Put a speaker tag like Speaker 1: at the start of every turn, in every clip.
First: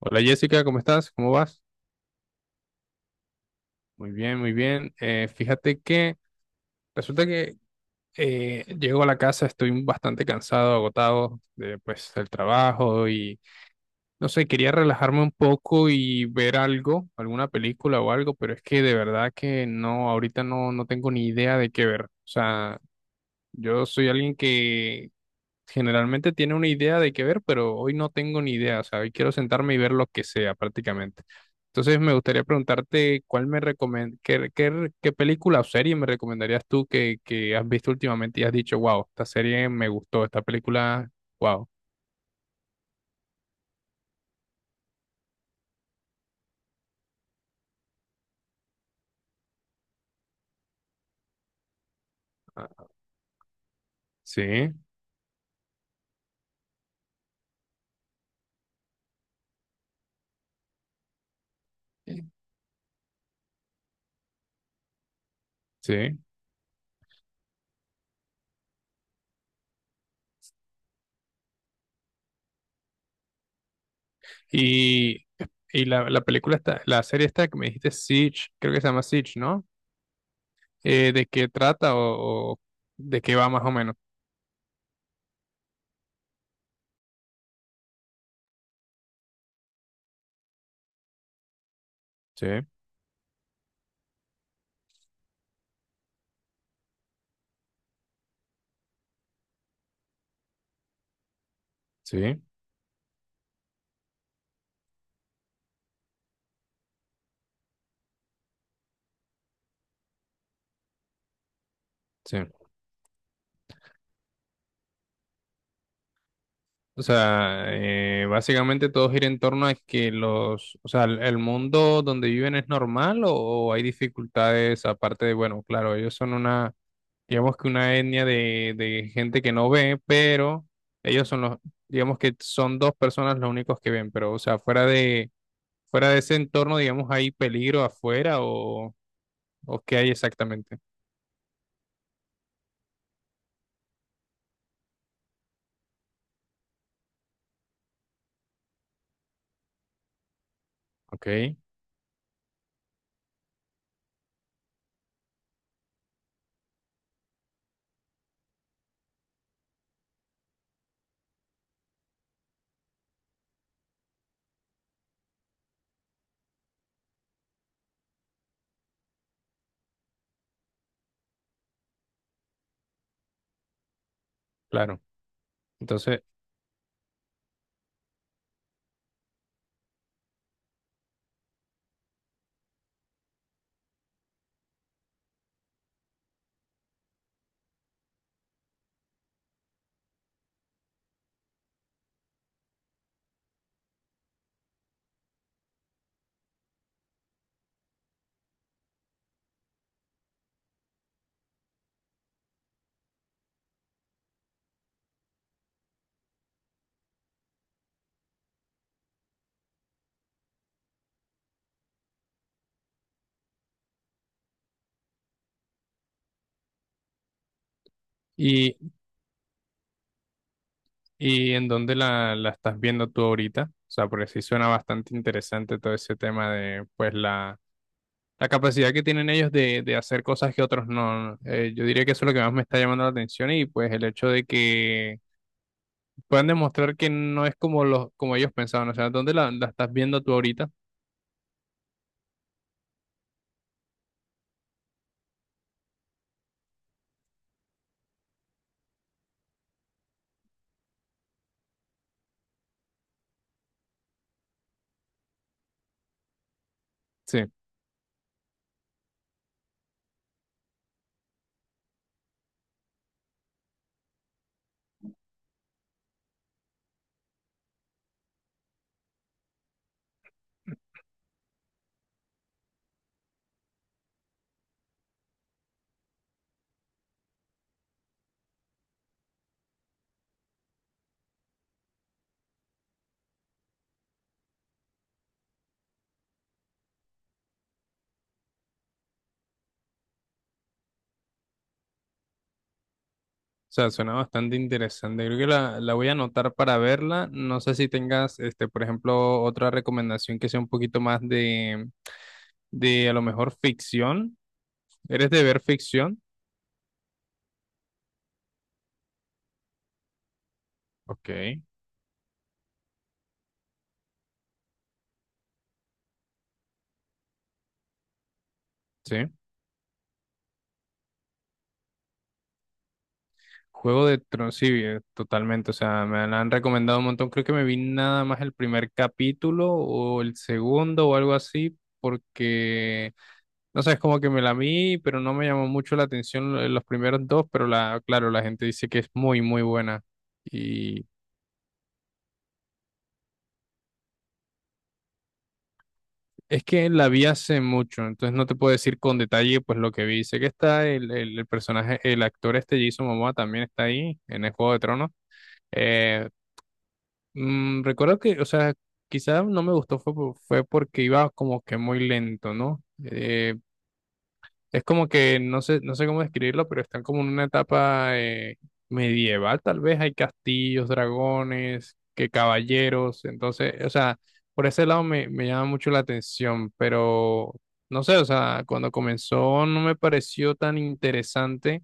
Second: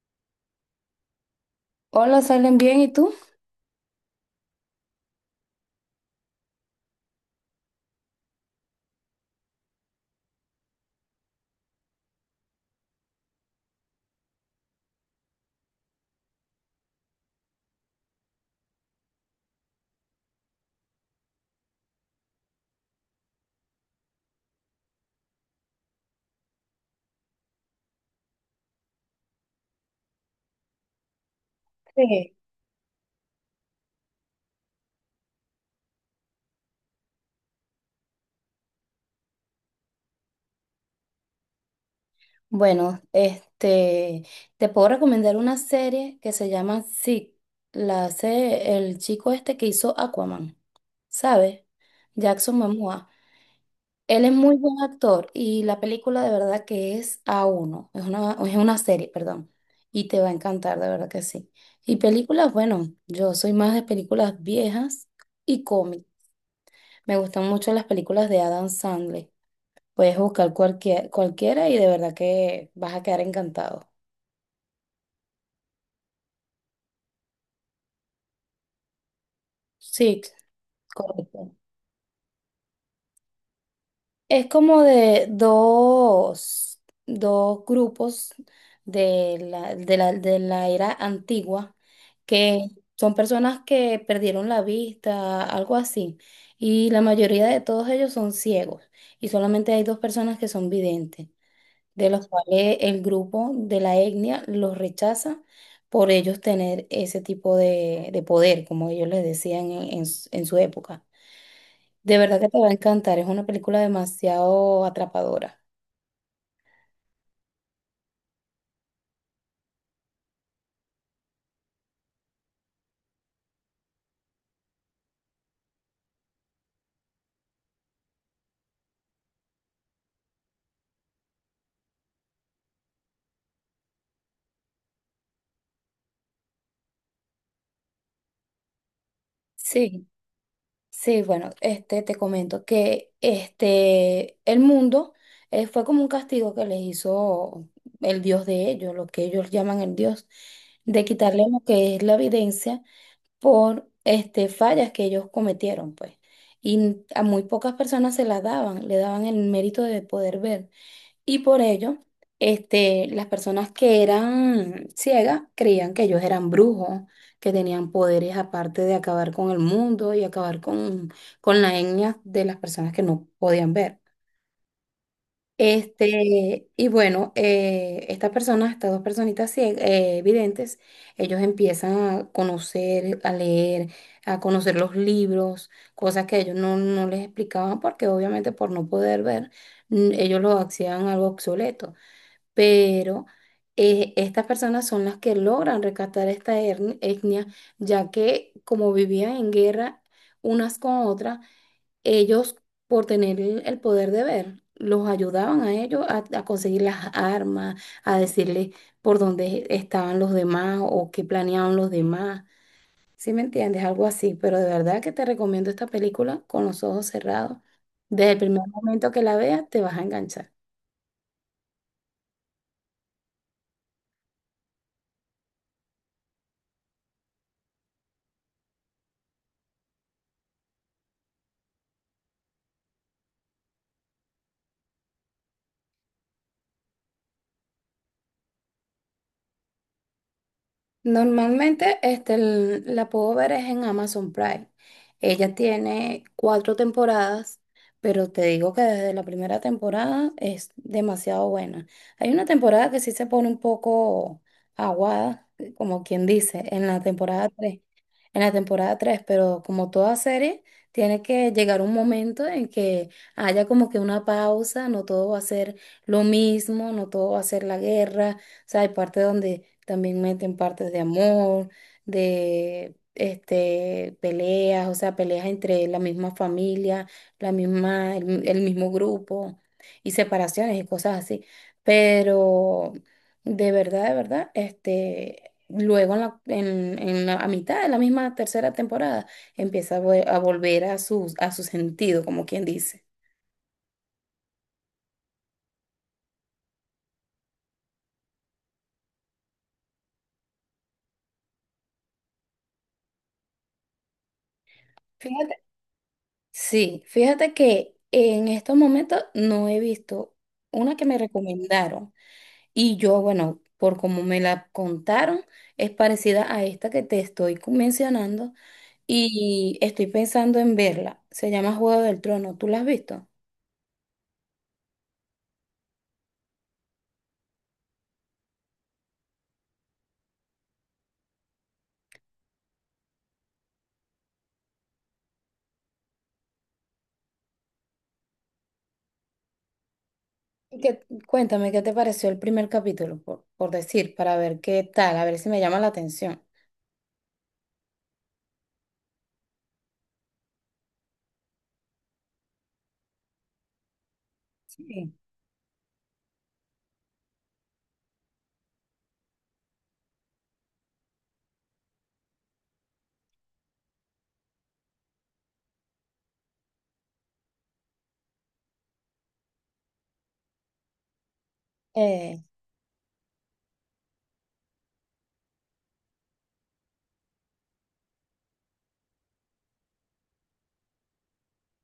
Speaker 1: Hola Jessica, ¿cómo estás? ¿Cómo vas?
Speaker 2: Hola, ¿salen bien? ¿Y tú?
Speaker 1: Muy bien, muy bien. Fíjate que resulta que llego a la casa, estoy bastante cansado, agotado de, pues, del trabajo y no sé, quería relajarme un poco y ver algo, alguna película o algo, pero es que de verdad que no, ahorita no, no tengo ni idea de qué ver. O sea, yo soy alguien que generalmente tiene una idea de qué ver, pero hoy no tengo ni idea, o sea, hoy quiero sentarme y ver lo que sea prácticamente. Entonces me
Speaker 2: Sí.
Speaker 1: gustaría preguntarte qué, qué película o serie me recomendarías tú que has visto últimamente y has dicho, wow, esta serie me gustó, esta película, wow.
Speaker 2: Bueno, te puedo recomendar una serie que se llama Zig. La hace el chico este que hizo Aquaman, ¿sabes? Jackson
Speaker 1: Ah,
Speaker 2: Momoa. Él es muy
Speaker 1: sí,
Speaker 2: buen actor y la película de verdad que es a uno. Es una serie, perdón. Y te va a encantar, de verdad que sí. Y películas, bueno, yo soy más de películas viejas y cómic.
Speaker 1: sí.
Speaker 2: Me gustan mucho las películas de Adam Sandler. Puedes buscar cualquiera y de verdad que vas a quedar encantado.
Speaker 1: Y, y la película está, la serie esta que me dijiste Siege, creo que se llama Siege, ¿no?
Speaker 2: Sí,
Speaker 1: ¿De qué
Speaker 2: correcto.
Speaker 1: trata o de qué va más o menos?
Speaker 2: Es como de dos grupos de la era antigua
Speaker 1: Sí,
Speaker 2: que son personas que perdieron la vista, algo así. Y la mayoría de todos ellos son ciegos y solamente hay dos personas que son videntes, de los
Speaker 1: sí,
Speaker 2: cuales el grupo de la etnia los rechaza por ellos tener ese tipo de poder, como ellos les decían en su época. De
Speaker 1: sí.
Speaker 2: verdad que te va a encantar, es una película demasiado atrapadora.
Speaker 1: O sea, básicamente todo gira en torno a que los, o sea, el mundo donde viven es normal o hay dificultades aparte de, bueno, claro, ellos son una, digamos que una etnia de gente que no ve, pero ellos son los, digamos que son dos personas los únicos que ven, pero, o sea, fuera de ese entorno, digamos, hay peligro afuera o qué
Speaker 2: Sí.
Speaker 1: hay exactamente.
Speaker 2: Sí, bueno, te comento que el mundo fue como un castigo que les hizo el Dios de ellos, lo que ellos llaman el Dios, de
Speaker 1: Ok,
Speaker 2: quitarle lo que es la evidencia por fallas que ellos cometieron, pues. Y a muy pocas personas se las daban, le daban el mérito de poder ver. Y por ello, las personas que eran ciegas creían que ellos eran brujos, que tenían poderes aparte de acabar con el mundo y acabar con la etnia de las personas que no podían ver.
Speaker 1: claro. Entonces,
Speaker 2: Y bueno, estas personas, estas dos personitas videntes, ellos empiezan a conocer, a leer, a conocer los libros, cosas que ellos no les explicaban porque obviamente por no poder ver, ellos lo hacían algo obsoleto, pero estas personas son las que logran rescatar esta etnia, ya que como vivían en guerra unas con otras, ellos por tener el poder de ver, los ayudaban a ellos a conseguir las armas, a decirles por dónde estaban los demás o qué planeaban los demás. ¿Sí me entiendes? Algo así, pero de verdad que te recomiendo esta película con los ojos cerrados. Desde el primer momento que la veas, te vas a enganchar.
Speaker 1: ¿y en dónde la estás viendo tú ahorita? O sea, porque sí suena bastante interesante todo ese tema de, pues, la capacidad que tienen ellos de hacer cosas que otros no. Yo diría que eso es lo que más me está llamando la atención y, pues, el hecho de que puedan demostrar que no es como los, como ellos pensaban. O sea, ¿dónde la estás viendo tú ahorita?
Speaker 2: Normalmente la puedo ver es en Amazon Prime. Ella tiene cuatro temporadas, pero te digo que desde la primera temporada es demasiado buena. Hay una temporada que sí se pone un poco aguada, como quien dice,
Speaker 1: Sí.
Speaker 2: en la temporada tres, pero como toda serie, tiene que llegar un momento en que haya como que una pausa, no todo va a ser lo mismo, no todo va a ser la guerra. O sea, hay partes donde también meten partes de amor, de peleas, o sea, peleas entre la misma familia, el mismo grupo, y separaciones y cosas así. Pero de verdad, luego en la- a mitad de la misma tercera temporada empieza a volver a su sentido, como quien dice.
Speaker 1: O sea, suena bastante interesante. Creo que la voy a anotar para verla. No sé si tengas, este, por ejemplo, otra recomendación que sea un poquito más de a lo mejor ficción. ¿Eres de ver
Speaker 2: Fíjate
Speaker 1: ficción?
Speaker 2: Sí, fíjate que en estos momentos no he visto una que me
Speaker 1: Ok.
Speaker 2: recomendaron y yo, bueno, por como me la contaron, es parecida a esta que te estoy mencionando
Speaker 1: Sí.
Speaker 2: y estoy pensando en verla. Se llama Juego del Trono, ¿tú la has visto?
Speaker 1: Juego de Tronos, sí, totalmente. O sea, me la han recomendado un montón. Creo que me vi nada más el primer capítulo o el segundo o algo así, porque, no sé, es como que me la vi, pero no me llamó mucho la atención los primeros dos, pero la, claro, la gente dice que es muy, muy buena.
Speaker 2: Y
Speaker 1: Y
Speaker 2: cuéntame qué te pareció el primer capítulo, por decir, para ver qué tal, a ver si me llama la atención.
Speaker 1: es que la vi hace mucho, entonces no te puedo decir con detalle pues lo que vi. Sé que está el personaje, el actor este Jason Momoa también está ahí en el Juego de Tronos.
Speaker 2: Sí.
Speaker 1: Eh, Mm, recuerdo que, o sea, quizá no me gustó fue, por- fue porque iba como que muy lento, ¿no? Es como que no sé, no sé cómo describirlo, pero están como en una etapa medieval, tal vez hay castillos, dragones, que caballeros, entonces, o sea, por ese lado me, me llama mucho la atención, pero no sé, o sea, cuando comenzó no me pareció tan interesante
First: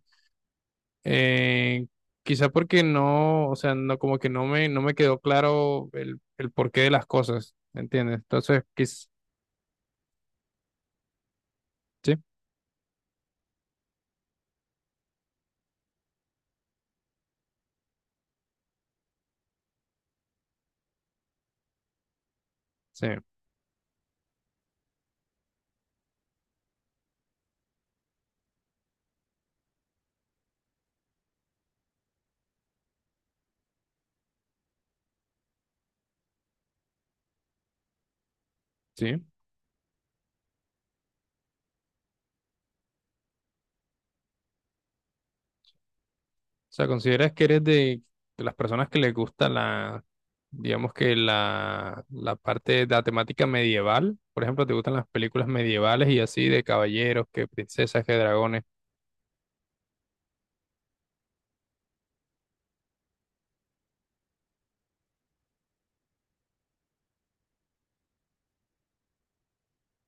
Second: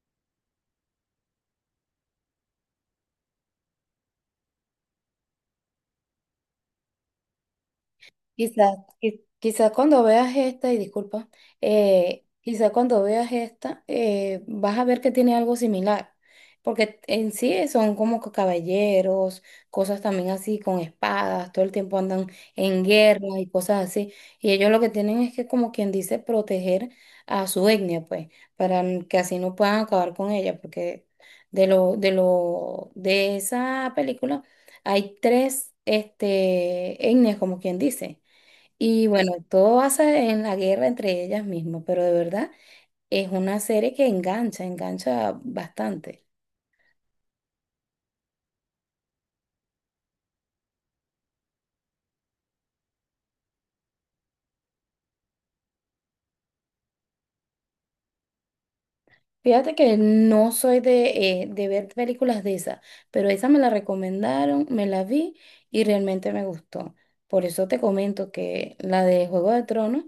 Speaker 1: eh, quizá porque no, o sea, no como que no me, no me quedó claro el porqué de las cosas, ¿me ¿entiendes?
Speaker 2: Quizás, quizás cuando veas esta, y disculpa,
Speaker 1: Sí,
Speaker 2: quizás cuando veas esta, vas a ver que tiene algo similar, porque en sí son como que caballeros, cosas también así con espadas, todo el tiempo andan en
Speaker 1: sí,
Speaker 2: guerra y cosas así, y ellos lo que tienen es que como quien dice proteger a su etnia, pues, para que así no puedan acabar con ella, porque de esa película hay tres, etnias, como quien dice. Y
Speaker 1: sí. O
Speaker 2: bueno, todo basa en la guerra entre ellas mismas, pero de verdad es una serie que engancha bastante.
Speaker 1: sea, ¿consideras que eres de las personas que les gusta la, digamos que la parte de la temática medieval? Por ejemplo, ¿te gustan las películas medievales y así de caballeros, que princesas, que dragones?
Speaker 2: Fíjate que no soy de ver películas de esas, pero esa me la recomendaron, me la vi y realmente me gustó. Por eso te comento que la de Juego de Tronos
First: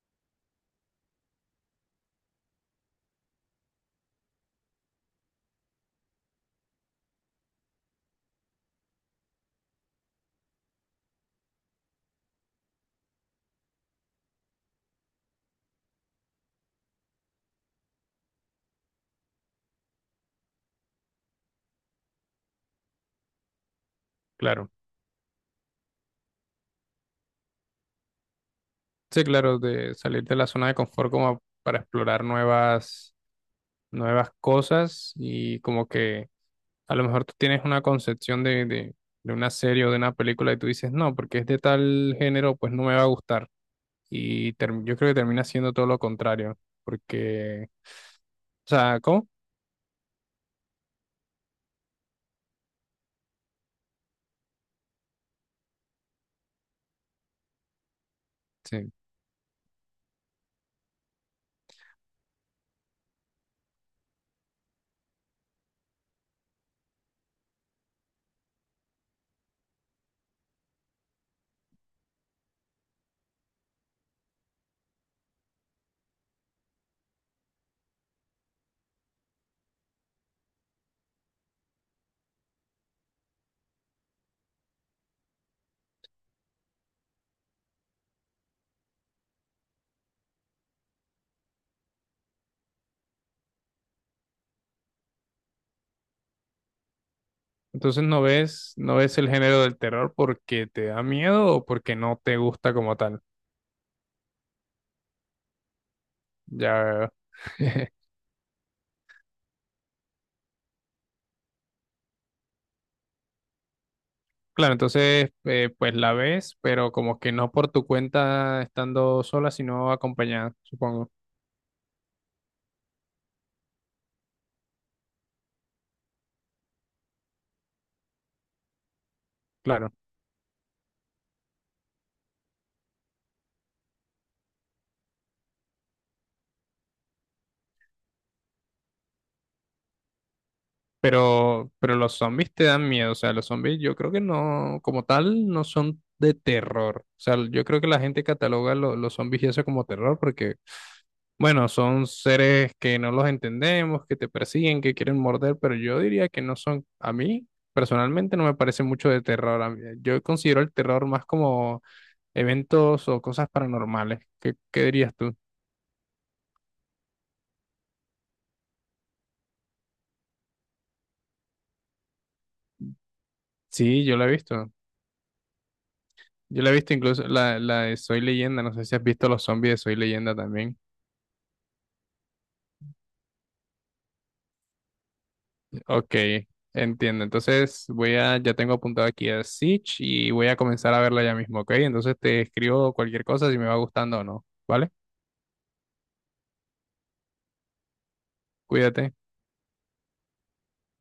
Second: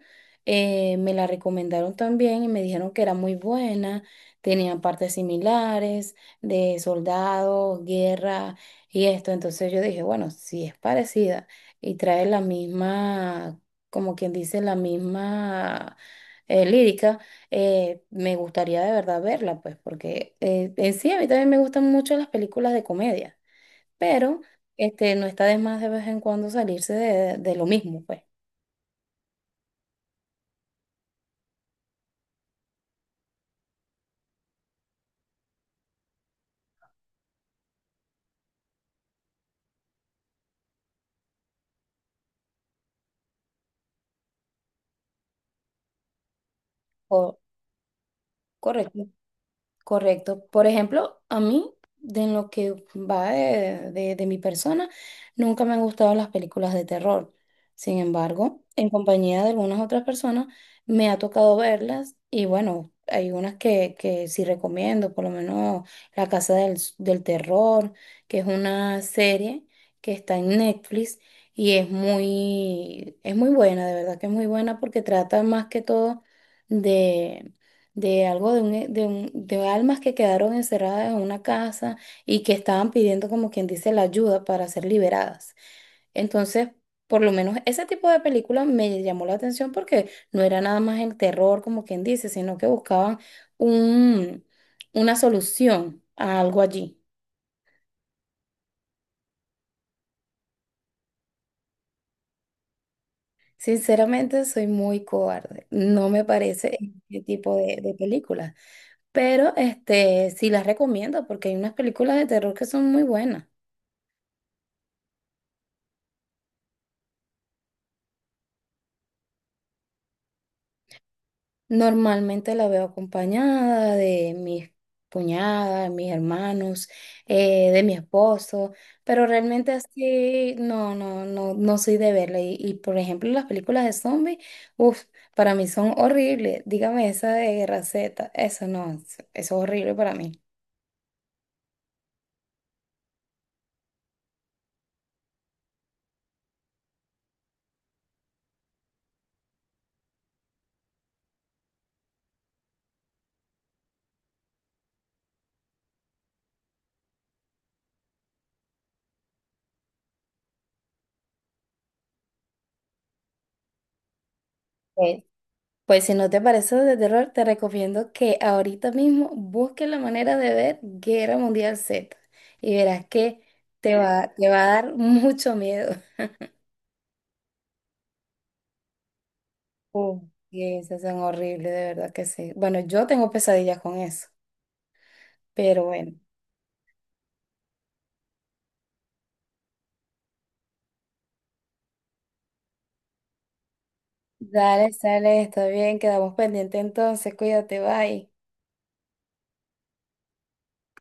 Speaker 2: me la recomendaron también y me dijeron que era muy buena, tenía partes similares de soldados, guerra y esto. Entonces yo dije, bueno, si es parecida y trae la misma, como quien dice, la misma lírica, me gustaría de verdad verla, pues, porque en sí a mí también me gustan mucho las películas de comedia, pero
Speaker 1: Claro.
Speaker 2: no está de más de vez en cuando salirse de lo mismo, pues.
Speaker 1: Sí, claro, de salir de la zona de confort como para explorar nuevas, nuevas cosas y como que a lo mejor tú tienes una concepción de una serie o de una película y tú dices, no, porque es de tal género, pues no me va a gustar. Y yo creo que termina siendo todo lo contrario,
Speaker 2: O-
Speaker 1: porque, o sea,
Speaker 2: Correcto.
Speaker 1: ¿cómo?
Speaker 2: Correcto. Por ejemplo, a mí, de en lo que va de mi persona, nunca me han gustado las películas de terror. Sin embargo, en
Speaker 1: Sí.
Speaker 2: compañía de algunas otras personas, me ha tocado verlas y bueno, hay unas que sí recomiendo, por lo menos La Casa del Terror, que es una serie que está en Netflix y es muy buena, de verdad que es muy buena porque trata más que todo de algo de, un, e- de, un- de almas que quedaron encerradas en una casa y que estaban pidiendo, como quien dice, la ayuda para ser liberadas. Entonces, por lo menos ese tipo de película me llamó la atención porque no era nada más el terror, como quien dice, sino que buscaban un, una solución a algo allí.
Speaker 1: Entonces no ves, no ves el género del terror porque te da miedo o porque no te gusta como tal.
Speaker 2: Sinceramente, soy muy cobarde. No me parece
Speaker 1: Ya,
Speaker 2: este tipo de películas. Pero sí las recomiendo porque hay unas películas de terror que son muy buenas.
Speaker 1: claro, entonces pues la ves, pero como que no por tu cuenta estando sola, sino acompañada, supongo.
Speaker 2: Normalmente la veo acompañada de mis cuñadas, de mis hermanos, de mi esposo, pero realmente
Speaker 1: Claro.
Speaker 2: así no soy de verla. Y, por ejemplo, las películas de zombies, uff, para mí son horribles. Dígame esa de Raceta, eso no, eso es horrible para mí.
Speaker 1: Pero los zombies te dan miedo, o sea, los zombies yo creo que no, como tal, no son de terror. O sea, yo creo que la gente cataloga los zombies y eso como terror porque, bueno, son seres que no los entendemos, que te persiguen, que quieren morder, pero yo diría que no son, a mí personalmente no me parece mucho de terror. Yo considero el terror más como eventos o cosas paranormales. ¿Qué, qué dirías
Speaker 2: Eh,
Speaker 1: tú?
Speaker 2: Pues si no te parece de terror, te recomiendo que ahorita mismo busques la manera de ver Guerra Mundial Z y verás que te
Speaker 1: Sí, yo la he
Speaker 2: va, te va a
Speaker 1: visto.
Speaker 2: dar mucho miedo.
Speaker 1: Yo la he visto, incluso la, la de Soy Leyenda, no sé si has visto los zombies de Soy
Speaker 2: Oh.
Speaker 1: Leyenda
Speaker 2: Y
Speaker 1: también.
Speaker 2: esas son horribles, de verdad que sí. Bueno, yo tengo pesadillas con eso, pero bueno.
Speaker 1: Ok, entiendo. Entonces voy a, ya tengo apuntado aquí a Siege y voy a comenzar a verla ya mismo, ¿ok? Entonces te escribo cualquier cosa si me va gustando o no, ¿vale?
Speaker 2: Dale, sale, está bien, quedamos pendientes entonces, cuídate, bye.
Speaker 1: Cuídate.